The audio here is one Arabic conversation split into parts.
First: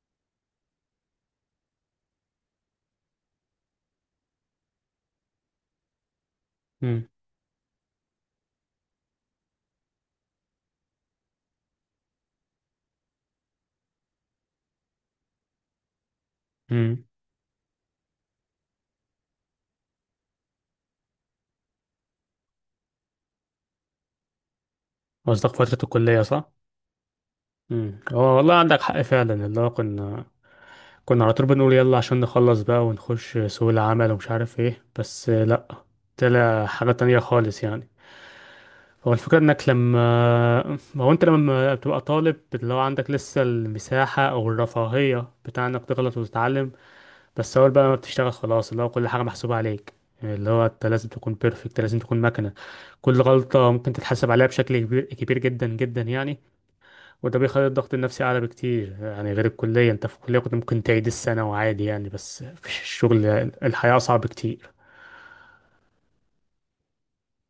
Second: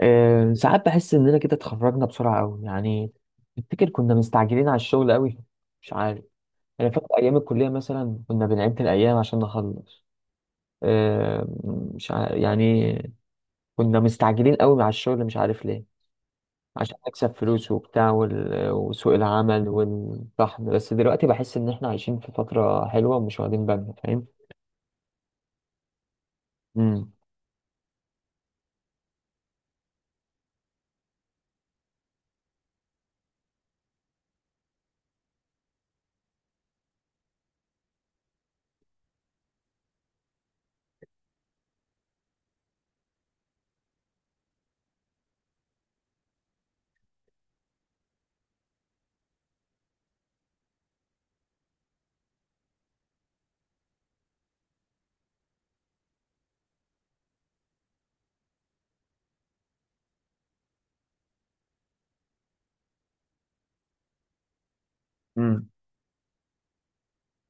ساعات بحس اننا كده اتخرجنا بسرعه قوي يعني. افتكر كنا مستعجلين على الشغل قوي. مش عارف. انا فاكر امم. ايام الكليه مثلا كنا بنعد الايام عشان نخلص. آه، مش عارف يعني. كنا مستعجلين قوي على الشغل، مش عارف ليه. عشان امم. نكسب فلوس وبتاع وسوق العمل والطحن، بس دلوقتي بحس ان احنا عايشين في فتره حلوه ومش واخدين بالنا، فاهم؟ قصدك فترة الكلية صح؟ امم. امم. هو والله عندك حق فعلا اللي هو كنا على طول بنقول يلا عشان نخلص بقى ونخش سوق العمل ومش عارف ايه، بس لا، طلع حاجة تانية خالص يعني. هو الفكرة انك لما هو انت لما بتبقى طالب اللي هو عندك لسه المساحة او الرفاهية بتاع انك تغلط وتتعلم. بس اول بقى ما بتشتغل خلاص اللي هو كل حاجة محسوبة عليك. اللي هو انت لازم تكون بيرفكت، لازم تكون مكنة. كل غلطة ممكن تتحاسب عليها بشكل كبير كبير جدا جدا يعني. وده بيخلي الضغط النفسي أعلى بكتير، يعني غير الكلية. أنت في الكلية كنت ممكن تعيد السنة وعادي يعني، بس في الشغل الحياة أصعب كتير. امم.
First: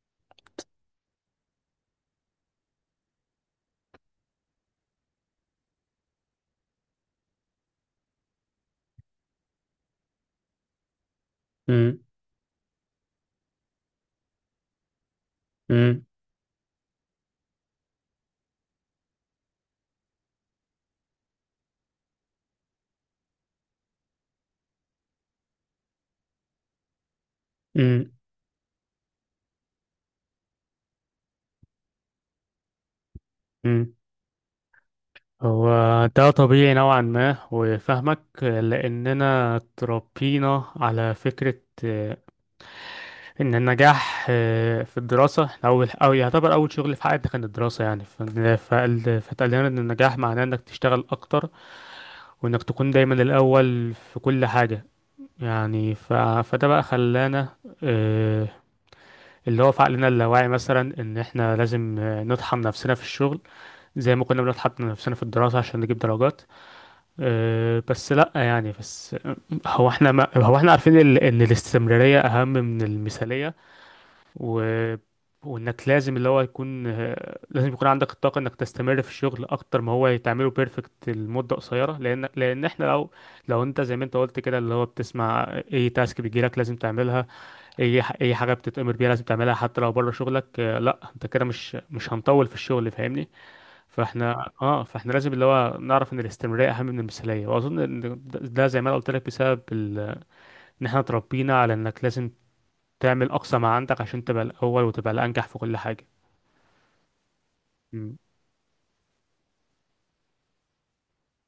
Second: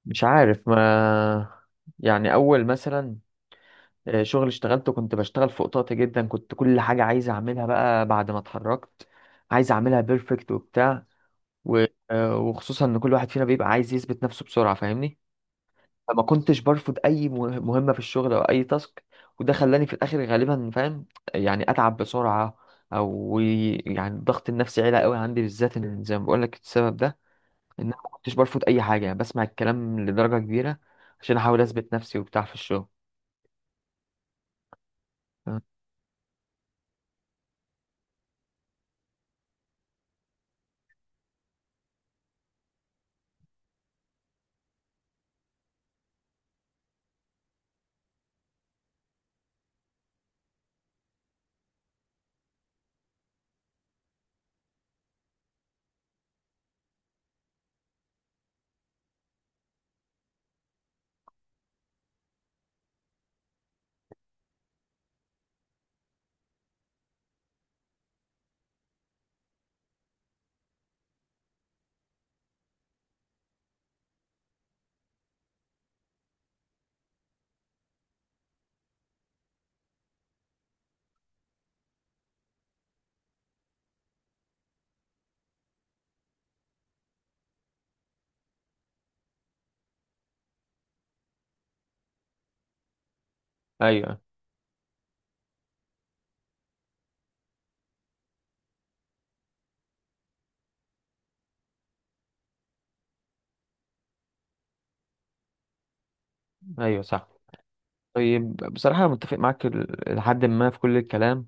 مش عارف ما، يعني اول مثلا شغل اشتغلته، كنت بشتغل في قطاطي جدا، كنت كل حاجة عايز أعملها بقى بعد ما اتخرجت عايز أعملها بيرفكت وبتاع و... امم. وخصوصا إن كل واحد فينا بيبقى عايز يثبت نفسه بسرعة، فاهمني؟ امم. فما كنتش برفض أي مهمة في الشغل أو أي تاسك، وده خلاني في الآخر غالبا، فاهم؟ يعني أتعب بسرعة، أو يعني الضغط النفسي عالي قوي عندي بالذات، إن زي ما بقول لك السبب ده إن أنا ما امم. كنتش برفض أي حاجة، يعني بسمع الكلام لدرجة كبيرة عشان أحاول أثبت نفسي وبتاع في الشغل. امم. آه، هو ده طبيعي نوعا ما وفاهمك، لأننا اتربينا على فكرة إن النجاح في الدراسة. إحنا أول أو يعتبر أول شغل في حياتنا كان الدراسة، يعني فاتقال لنا إن النجاح معناه إنك تشتغل أكتر وإنك تكون دايما الأول في كل حاجة. يعني ف... فده بقى خلانا آه، اللي هو في عقلنا اللاواعي مثلا ان احنا لازم نطحن نفسنا في الشغل زي ما كنا بنطحن نفسنا في الدراسة عشان نجيب درجات. بس لا يعني بس. هو احنا ما هو احنا عارفين ان الاستمرارية اهم من المثالية. و... وانك لازم اللي هو يكون آه، لازم يكون عندك الطاقة انك تستمر في الشغل اكتر ما هو تعمله بيرفكت لمدة قصيرة، لان لان احنا لو لو انت زي ما انت قلت كده اللي هو بتسمع اي تاسك بيجيلك لازم تعملها، اي حاجه بتتامر بيها لازم تعملها حتى لو بره شغلك. آه، لا انت كده مش هنطول في الشغل فاهمني. أيوه. فاحنا لازم اللي هو نعرف ان الاستمراريه اهم من المثاليه. واظن ان ده زي ما انا قلت لك بسبب ان احنا اتربينا على انك لازم تعمل اقصى ما عندك عشان تبقى الاول وتبقى الانجح في كل حاجه. أيوه صح. امم. طيب بصراحة أنا متفق معاك لحد ما في كل الكلام،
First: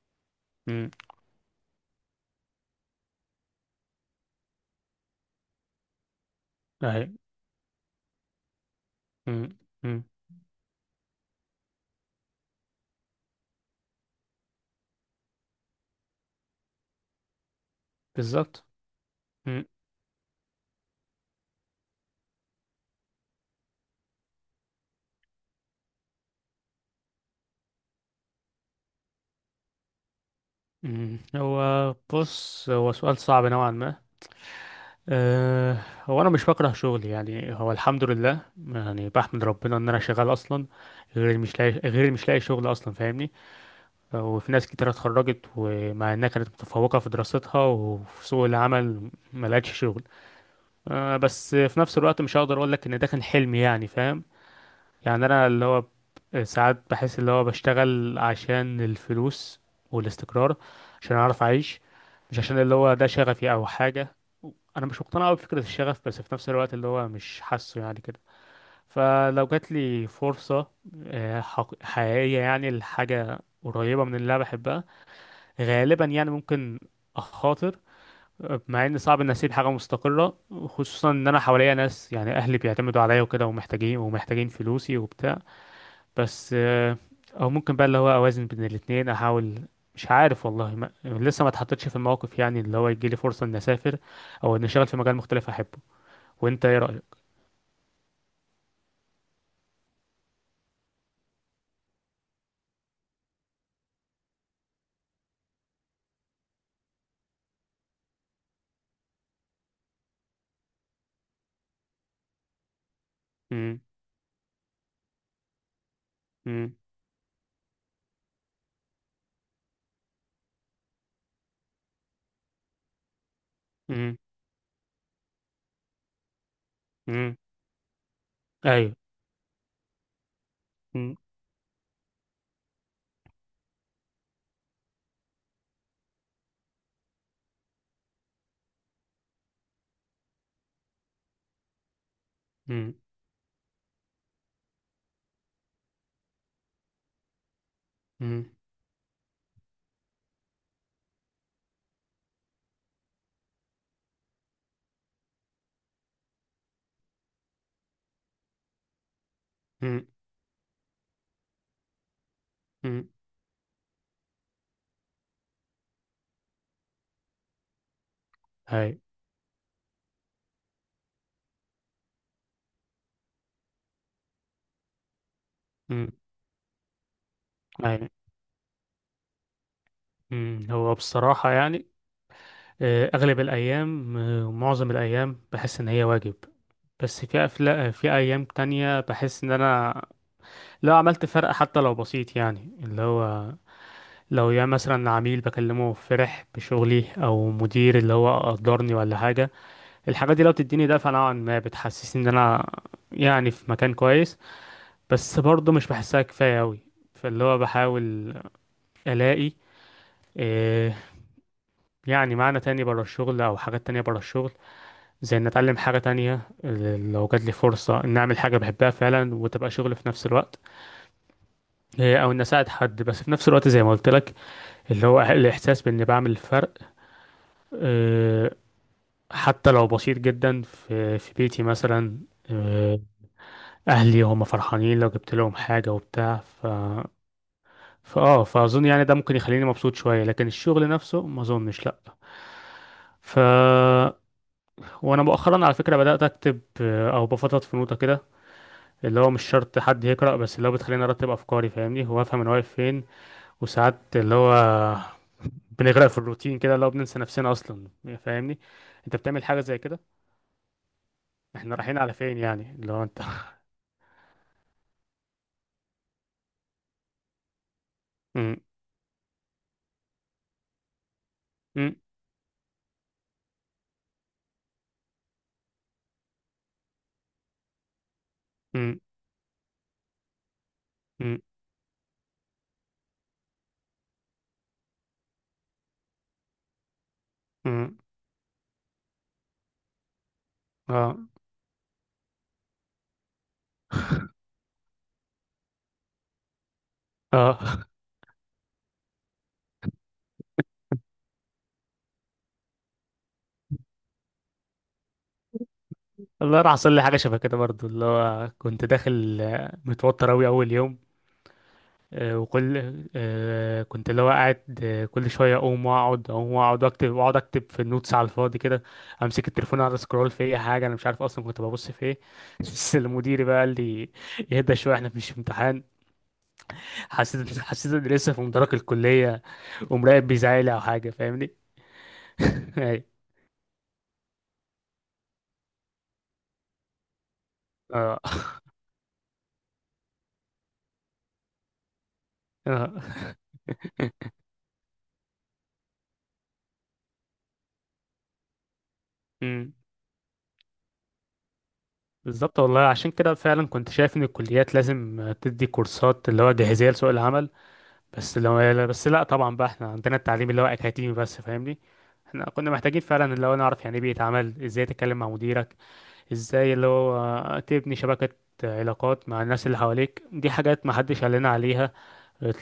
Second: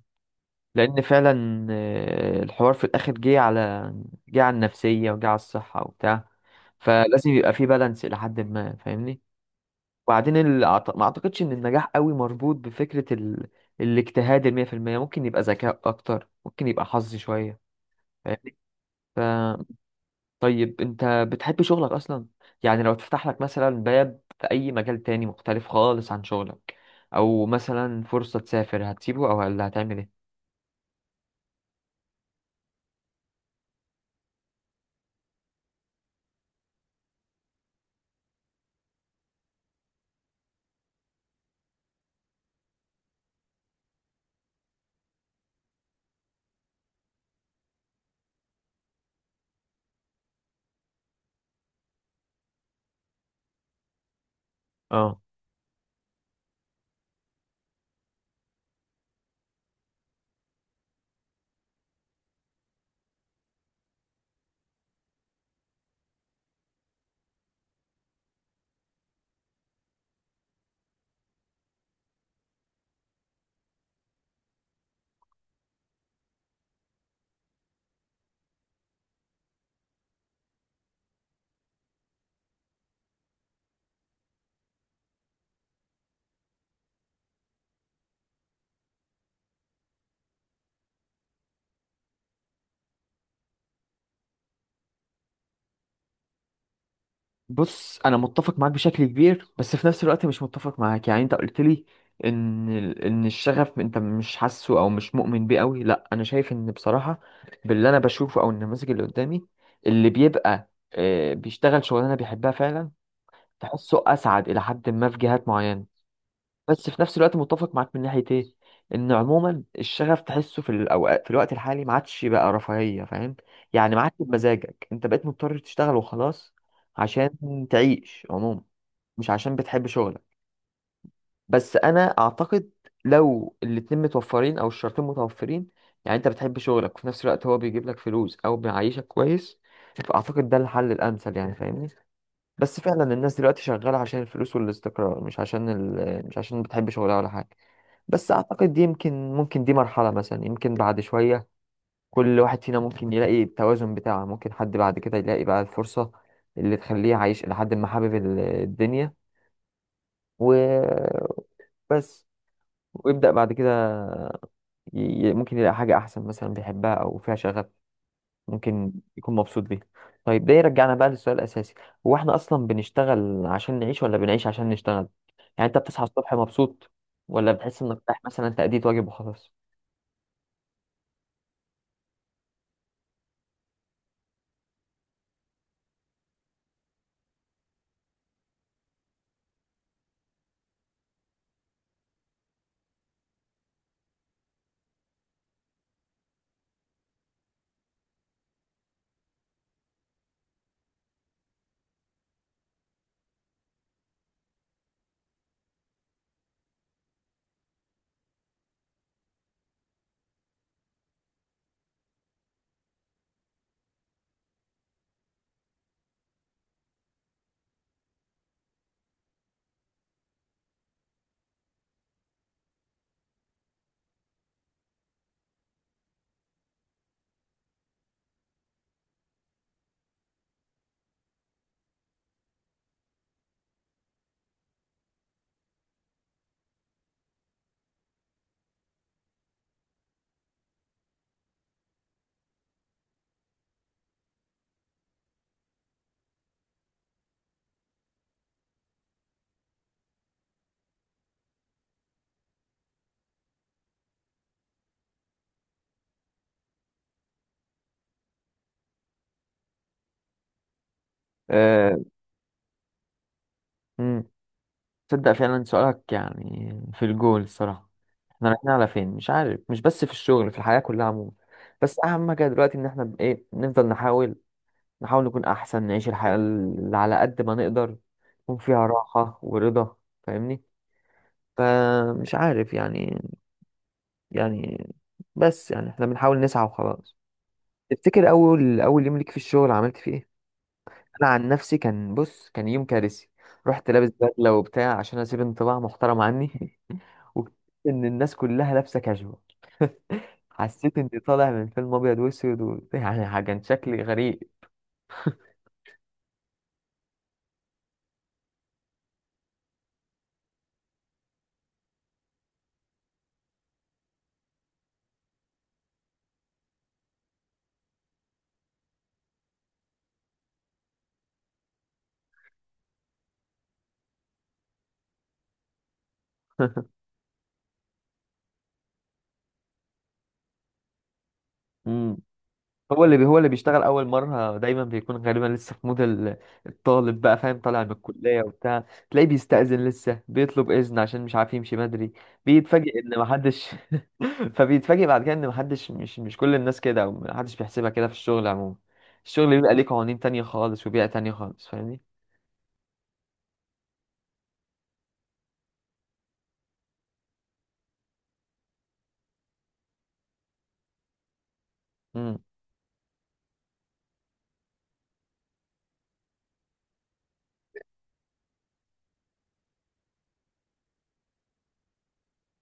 امم. لأن فعلا الحوار في الآخر جه على، جه على النفسية وجه على الصحة وبتاع، اهي. فلازم يبقى فيه بالانس إلى حد ما، فاهمني؟ امم. امم. وبعدين ما أعتقدش إن النجاح قوي مربوط بفكرة الاجتهاد المية في المية، ممكن يبقى ذكاء أكتر، ممكن يبقى حظ شوية، بالظبط. امم. فاهمني؟ طيب انت بتحب شغلك اصلا؟ يعني لو تفتح لك مثلا باب في اي مجال تاني مختلف خالص عن شغلك، او مثلا فرصة تسافر، هتسيبه او هل هتعمل ايه؟ امم. هو بص، هو سؤال صعب نوعا ما. أه، هو انا مش بكره شغلي يعني، هو الحمد لله. يعني بحمد ربنا ان انا شغال اصلا، غير اللي مش لاقي شغل اصلا فاهمني. وفي ناس كتير اتخرجت ومع انها كانت متفوقه في دراستها وفي سوق العمل ما لقتش شغل. أه بس في نفس الوقت مش هقدر اقول لك ان ده كان حلمي يعني فاهم. اه يعني انا اللي هو ساعات بحس اللي هو بشتغل عشان الفلوس والاستقرار، عشان اعرف اعيش، مش عشان اللي هو ده شغفي او حاجة. انا مش مقتنع قوي بفكرة الشغف بس في نفس الوقت اللي هو مش حاسه يعني كده. فلو جات لي فرصة حقيقية يعني لحاجة قريبة من اللي انا بحبها، غالبا يعني ممكن اخاطر مع ان صعب ان اسيب حاجه مستقره، خصوصا ان انا حواليا ناس يعني اهلي بيعتمدوا عليا وكده ومحتاجين ومحتاجين فلوسي وبتاع. بس او ممكن بقى اللي هو اوازن بين الاتنين احاول. مش عارف والله ما... لسه ما اتحطيتش في الموقف يعني اللي هو يجي لي فرصة اني اسافر او اني اشتغل في مجال مختلف احبه. وانت ايه رأيك؟ بص انا متفق معاك بشكل كبير، بس في نفس الوقت مش متفق معاك. يعني انت قلت لي ان ان الشغف انت مش حاسه او مش مؤمن بيه قوي. لا انا شايف ان بصراحة باللي انا بشوفه او النماذج اللي قدامي، اللي بيبقى بيشتغل شغلانة بيحبها فعلا امم. تحسه اسعد الى حد ما في جهات معينة. امم. بس في نفس الوقت متفق معاك من ناحية ايه، ان عموما الشغف تحسه في الاوقات، في الوقت الحالي ما عادش بقى رفاهية، فاهم؟ يعني ما عادش امم. بمزاجك، انت بقيت مضطر تشتغل وخلاص عشان امم. تعيش عموما، ايوه. مش عشان بتحب شغلك. امم. بس انا اعتقد لو الاتنين متوفرين او الشرطين متوفرين، يعني انت بتحب شغلك وفي نفس الوقت هو بيجيب لك فلوس او بيعيشك كويس، فاعتقد ده الحل الامثل، يعني فاهمني؟ بس امم. فعلا الناس دلوقتي شغالة عشان الفلوس والاستقرار، مش عشان مش عشان بتحب شغلها ولا حاجة. بس امم. أعتقد دي يمكن، ممكن دي مرحلة مثلا، يمكن بعد شوية كل واحد فينا ممكن يلاقي التوازن بتاعه، ممكن حد بعد كده يلاقي بقى الفرصة اللي تخليه عايش إلى حد ما حابب الدنيا. امم. وبس. امم. ويبدأ بعد كده ي... ممكن يلاقي حاجة أحسن مثلا بيحبها أو فيها شغف، ممكن ايوه. يكون مبسوط بيها. طيب ده يرجعنا بقى للسؤال الأساسي، هو احنا أصلا بنشتغل عشان نعيش ولا بنعيش عشان نشتغل؟ يعني أنت بتصحى امم. الصبح مبسوط ولا بتحس إنك ايوه. رايح مثلا تأديت واجب وخلاص؟ امم. هو بصراحة يعني آه، اغلب الايام آه، معظم الايام بحس ان هي واجب، بس في أيام تانية بحس إن أنا لو عملت فرق حتى لو بسيط يعني، اللي هو لو يا مثلا عميل بكلمه فرح بشغلي او مدير اللي هو قدرني ولا حاجه، الحاجات دي لو بتديني دفعه نوعا ما بتحسسني ان انا يعني في مكان كويس. بس برضه مش بحسها كفايه قوي. فاللي هو بحاول الاقي إيه، يعني معنى تاني بره الشغل او حاجات تانية بره الشغل، زي ان اتعلم حاجه تانية لو جات لي فرصه ان اعمل حاجه بحبها فعلا وتبقى شغل في نفس الوقت. إيه او ان اساعد حد، بس في نفس الوقت زي ما قلت لك اللي هو الاحساس باني بعمل فرق آه، حتى لو بسيط جدا في بيتي مثلا. آه، اهلي هم فرحانين لو جبت لهم حاجه وبتاع. ف فاه فاظن يعني ده ممكن يخليني مبسوط شويه، لكن الشغل نفسه ما اظنش لا. ف وانا مؤخرا على فكره بدات اكتب او بفضفض في نوتة كده، اللي هو مش شرط حد يقرا بس اللي هو بتخليني ارتب افكاري فاهمني وافهم انا واقف فين. وساعات اللي هو بنغرق في الروتين كده، اللي هو بننسى نفسنا اصلا فاهمني. انت بتعمل حاجه زي كده؟ احنا أه... رايحين على فين؟ يعني اللي هو انت. مم. تصدق فعلا سؤالك يعني في الجول الصراحة، احنا مم. رايحين على فين؟ مش عارف، مش بس في الشغل، في الحياة كلها عموما. بس مم. أهم حاجة دلوقتي إن احنا ب- إيه نفضل نحاول، نحاول نكون أحسن، نعيش الحياة اللي على قد ما نقدر يكون فيها مم. راحة ورضا، فاهمني؟ مم. فمش عارف يعني، يعني، بس يعني احنا بنحاول نسعى وخلاص. مم. تفتكر اول، اول يوم ليك في الشغل عملت فيه ايه؟ اه. انا عن نفسي كان، بص كان يوم كارثي. رحت لابس بدله وبتاع عشان اسيب انطباع محترم عني واكتشفت اه. ان الناس كلها لابسه كاجوال حسيت اني طالع من فيلم ابيض واسود يعني كان شكلي غريب. والله راح حصل لي حاجه شبه كده برضو، اللي هو كنت داخل متوتر اوي اول يوم، آه، وكل آه، كنت اللي هو قاعد كل شويه اقوم واقعد اقوم واقعد واكتب واقعد اكتب في النوتس على الفاضي كده. امسك التليفون اقعد اسكرول في اي حاجه، انا مش عارف اصلا كنت ببص في ايه. بس المدير بقى قال لي: اهدى شويه احنا مش في امتحان. حسيت اني لسه في مدرج الكليه ومراقب بيزعلي او حاجه فاهمني. مم. أي. هو اللي بيشتغل اول مره دايما بيكون غالبا لسه في مود الطالب بقى، فاهم، طالع من اه. الكليه وبتاع. تلاقيه بيستأذن لسه، بيطلب اذن عشان مش عارف يمشي بدري، اه. بيتفاجئ ان محدش فبيتفاجئ بعد كده ان محدش، مش كل الناس كده، او محدش بيحسبها كده في الشغل عموما. الشغل مم. بيبقى ليه قوانين تانية خالص وبيئه تانية خالص، فاهمني؟ بالظبط والله، عشان كده فعلا كنت شايف ان الكليات لازم تدي كورسات اللي هو جاهزيه لسوق العمل. بس لا طبعا بقى احنا عندنا التعليم اللي هو اكاديمي بس فاهمني. امم. احنا كنا محتاجين فعلا اللي هو نعرف يعني ايه بيئه عمل، ازاي تتكلم مع مديرك، ازاي اللي هو تبني شبكه علاقات مع الناس اللي حواليك. دي حاجات ما حدش قال لنا عليها.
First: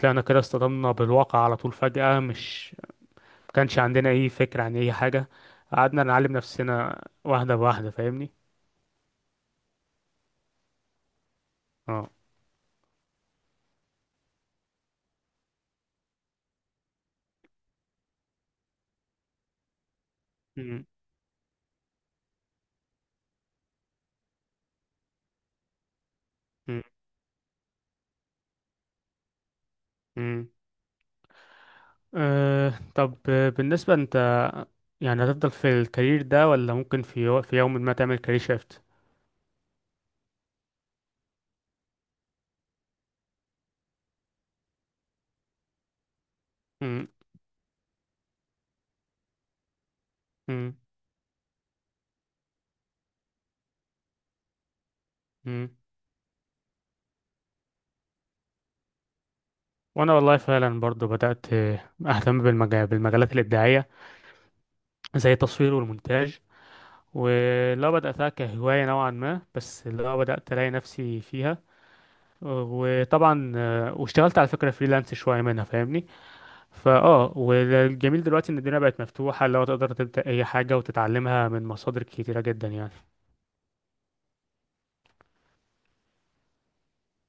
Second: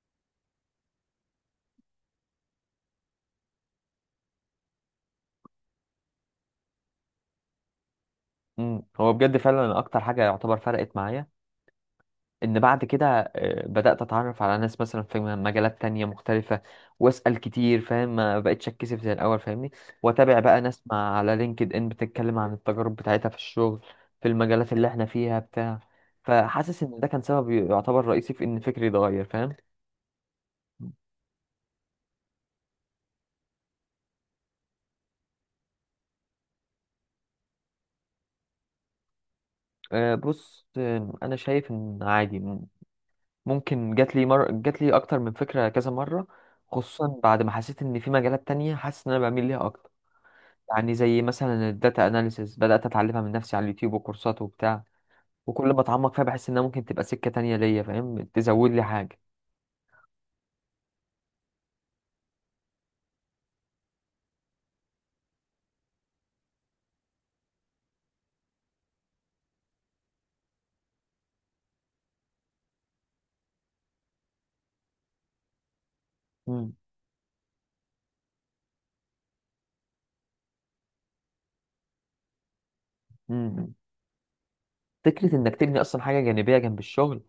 طلعنا كده اصطدمنا بالواقع على طول فجأة، مش ما كانش عندنا اي فكره عن اي حاجه، قعدنا نعلم نفسنا واحده بواحده فاهمني. امم. هو بجد فعلا اكتر حاجه يعتبر فرقت معايا اه. ان بعد كده بدأت اتعرف على ناس مثلا في مجالات تانية مختلفة، واسأل كتير، فاهم، ما بقتش اتكسف زي الاول، فاهمني؟ واتابع بقى ناس مع على لينكد ان بتتكلم عن التجارب بتاعتها في الشغل في المجالات اللي احنا فيها بتاع. فحاسس ان ده كان سبب يعتبر رئيسي في ان فكري اتغير، فاهم؟ امم. أه طب بالنسبة انت يعني هتفضل في الكارير ده ولا ممكن في يوم ما تعمل كارير شيفت؟ بص، انا شايف ان عادي، ممكن، جات لي اكتر من فكرة كذا مرة، مم. خصوصا بعد ما حسيت ان في مجالات تانية حاسس ان انا بميل ليها اكتر. مم. يعني زي مثلا الداتا اناليسيس، بدأت اتعلمها من نفسي على اليوتيوب وكورسات وبتاع، مم. وكل ما اتعمق فيها بحس انها ممكن تبقى سكة تانية ليا، فاهم، تزود لي حاجة. وانا والله فعلا برضو بدأت اهتم بالمجالات الابداعية زي التصوير والمونتاج. ولو بدأتها كهواية نوعا ما بس لو بدأت الاقي نفسي فيها. وطبعا واشتغلت على فكرة فريلانس شوية منها فاهمني. مم. والجميل دلوقتي ان الدنيا بقت مفتوحة لو تقدر تبدأ اي حاجة وتتعلمها من مصادر كتيرة جدا يعني. مم. فكرة انك تبني اصلا حاجة جانبية جنب الشغل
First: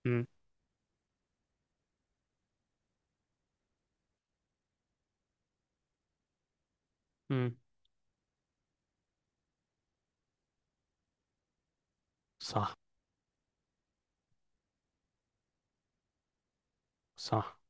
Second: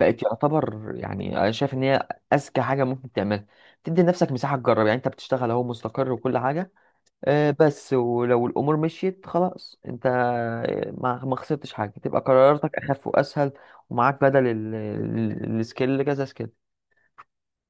بقت يعتبر، يعني انا شايف ان هي اذكى حاجة ممكن تعملها. تدي لنفسك مساحة تجرب، يعني انت بتشتغل اهو مستقر وكل حاجة، امم. بس ولو الامور مشيت خلاص، انت ما خسرتش حاجة، تبقى قراراتك صح. اخف واسهل، ومعاك بدل السكيل كذا سكيل. صح.